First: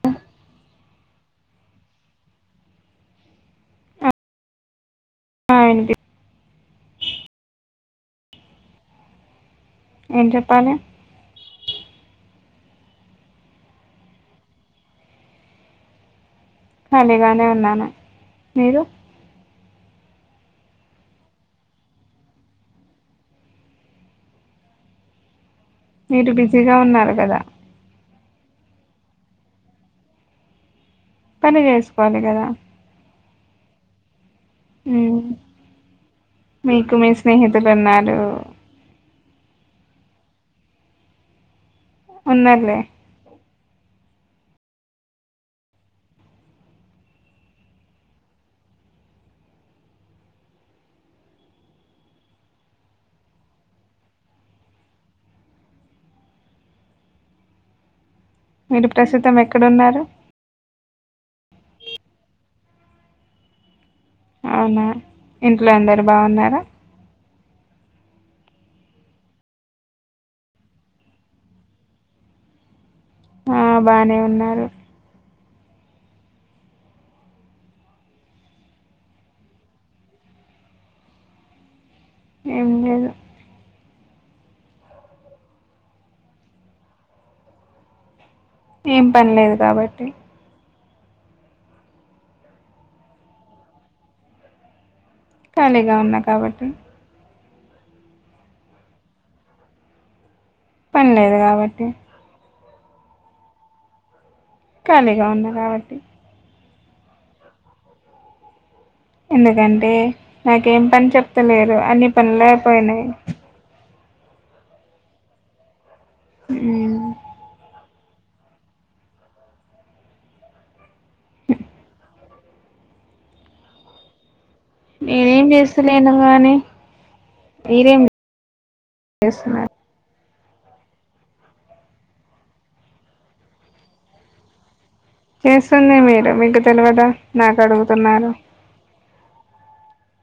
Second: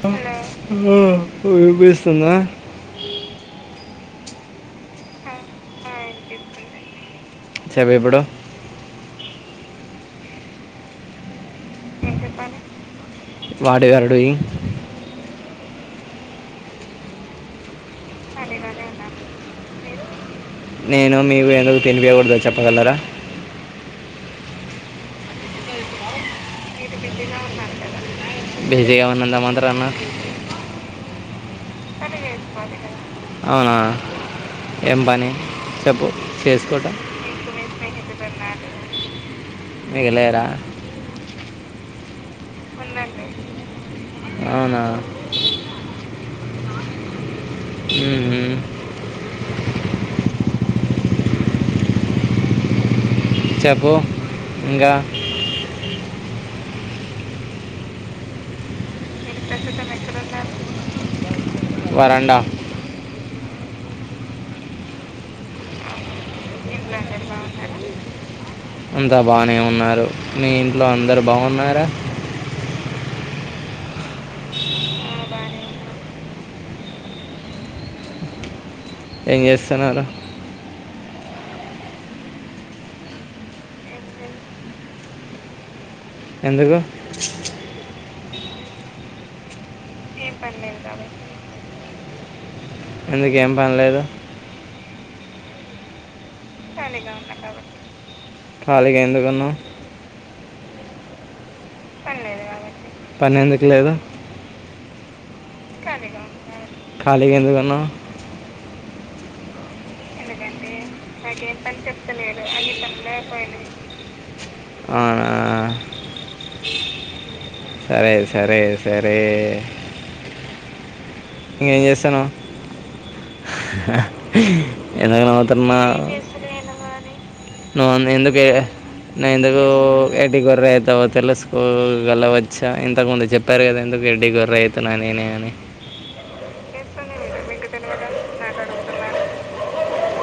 Hello ఇప్పుడు వినిపిస్తుందా ఆ వినిపి చెప్పు ఇప్పుడు ఏం చెప్పాలి వాట్ యువర్ డూయింగ్ ఖాలిగానే ఉన్నాను మీరు నేను మీకు ఎందుకు తినిపయకూడదు చెప్పగలరా మీరు బిజీగా ఉన్నారు కదా బేజీగా ఉన్నందమత్రనా పని చేసుకోవాలి కదా అవునా ఏం ఉమ్, పని చెప్పు చేసుకుంట రోనాలు మిగిలేరా ఉన్నార్లె అవునా హు హుమ్ చెప్పు ఇంకా మీరు ప్రస్తుతం ఎక్కడున్నారు వరండా అవునా ఇంట్లో అందరు బాగున్నారా అంత బానే ఉన్నారు మీ ఇంట్లో అందరు బాగున్నారా ఆ బానే ఉన్నారు ఏం చెస్తున్నారు ఏం లేదు ఎందుకు ఏం పని లేదు కాబట్టి ఎందుకు ఏం పనిలేదు ఖాళీగా ఉన్నా కాబట్టి ఖాళీగా ఎందుకు ఉన్నావ్ పని లేదు కాబట్టి పని ఎందుకు లేదు ఖాళీగా ఉన్నా కాబట్టి ఖాళీగా ఎందుకున్నావ్ ఎందుకంటే నాకేం పని చెప్తలేరు అన్ని పనిలయైపోయినాయి ఆ ఆ ఉమ్ సరే సరే సరే ఇంకేం చేస్తునవ్ ఎందుకు నేనేం నవుతునావ్ చేస్తలేను గాని మీరేం నువ్వే ఎందుకే ఎందుకు చేస్తున్నారు ఎ ఎడ్డి గొర్ర ఎట్లా పోతారో అట్లా స్కూల్ గల వచ్చా ఇంతకు ముందు చెప్పారు కదా ఎందుకు ఎడ్డి గొర్ర అయి చేసుందే మీరు మీ ఇ తేల్వదా నాక అడుగుతున్నారు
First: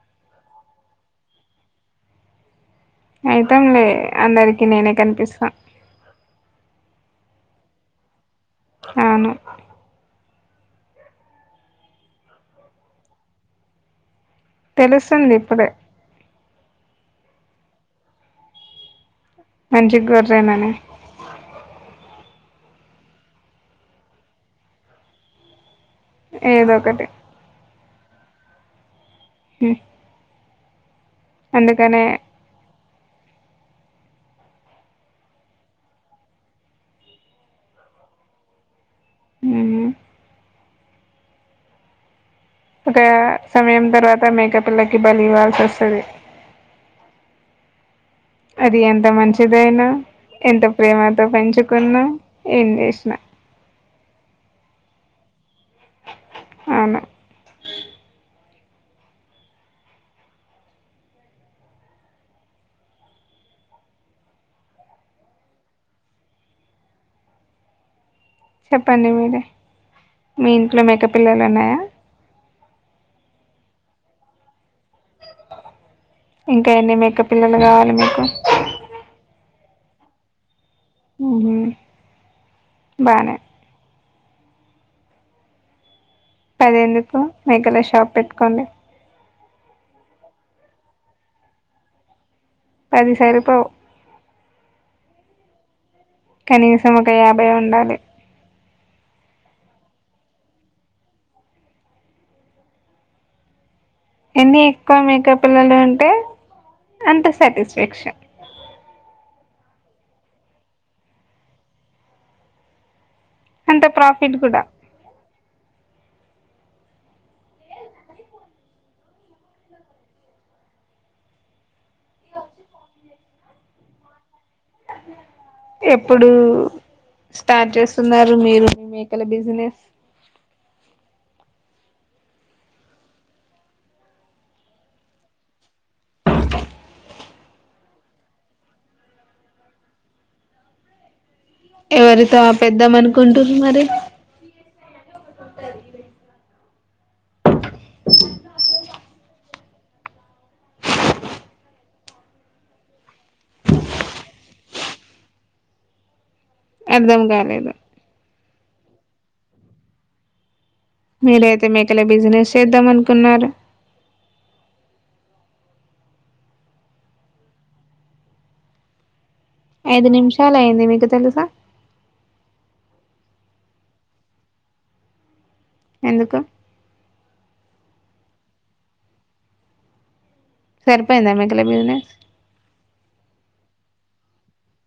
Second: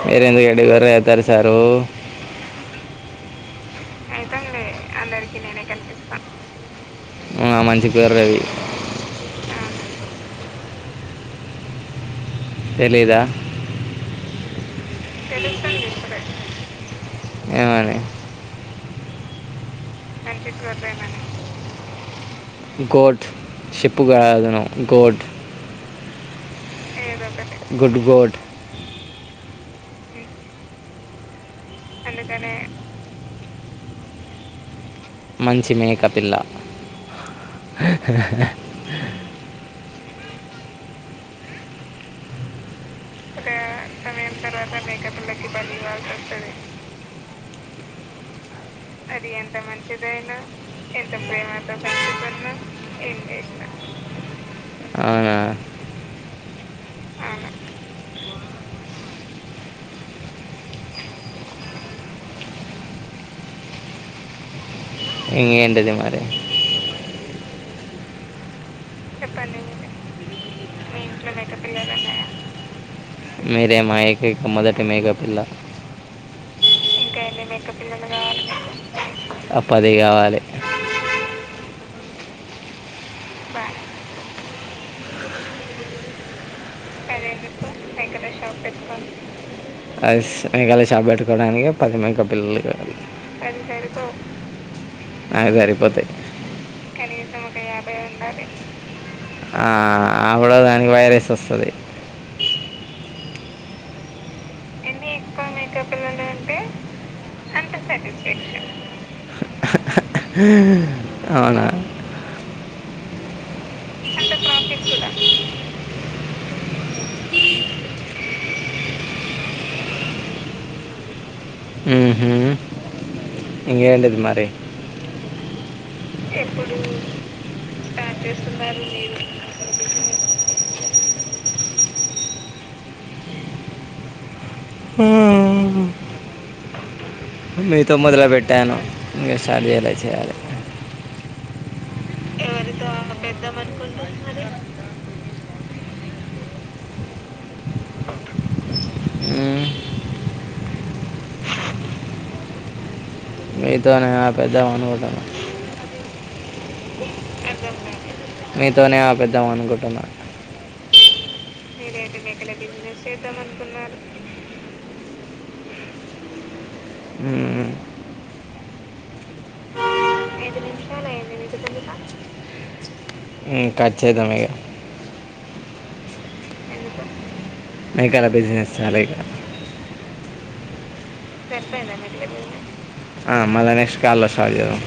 మీర ఎందుకు ఎడ్డి గొర్ర అయితారు సారు అయితాంలే అందరికి నేనే కనిపిస్తా ఆ మంచి గొర్ర ఆది అవును తేలీదా తెలుస్తుంది ఇప్పుడే ఏమని మంచిగోరెనని గోట్ షిప్కదానమా గోట్ ఏదో ఒకటి గుడ్ గోట్ హు అందుకనే మంచి మేక పిల్ల ఉహు ఒక సమయం తర్వాత మేక పిల్లకి బలి ఇవ్వాల్సి వస్తది అ సరే అది ఎంత మంచిదైనా ఎంత ప్రేమతో పెంచుకున్నా ఏం చేసిన అవునా అవును ఇంకేటిది మరి చెప్పండి మీరే మీ ఇంట్లో మేక పిల్లలు ఉన్నాయా మీరే మా ఏకైక మొదటి మేక పిల్ల ఇంకా ఎన్ని మక పిల్లలు కావాలి మీకు ఆ పది కావాలి బానే పదెందుకు మెకల షాప్ పెట్టుకోండి అది స్ మెకల షాప్ పెట్టుకోవడానికే పది మేకలు పిల్లగా అది పది సరిపోవు అవిసరిపోవు అ సరిపోతయి నీసం ఒక యాభై ఉండాలి ఆ అప్పుడ దానికి వైరస్ వస్తది ఎన్ని ఎక్కువ మేక పిల్లలు ఉంటే అంత సాటిస్ఫాక్షన్ [inaudible] అవునా అంత ప్రాఫిట్ కూడా [unintelligible] ఇంకేటిది మరి ఎప్పుడు స్టార్ట్ చేస్తున్నారు మీరు మీ మేకల బిజినెస్ మీతో మొదలపెట్టాను ఇంక స్టార్ట్ చెయ్యలే చేయాలి ఎవరితో పెద్దాం అనుకుంటుది మరి అ మ్మ్. మీతోనేే ఆపెద్ద అనుగుతను అర్ధం కాలేదు మీతోనే ఆపెద్దాం అనుకుంటున్నా మీరయితే మకలే బిజినెస్ చేద్దాం మను కున్నారు హ్మ్ ఐదు నిమిషాలు అయింది మీకు తెలుసా ఇ ఖచ్చితం ఇగ ఎందుకు నేకాల బిజినెస్ చాలిక సరి వెర్పోయిందా మేకల బిసినెస్ ఆ మళ నెక్స్ట్ కాల్ అస్తది సూడు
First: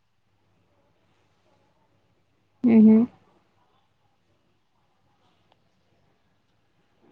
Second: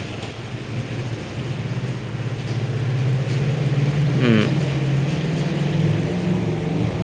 ఉహు మ్మ్.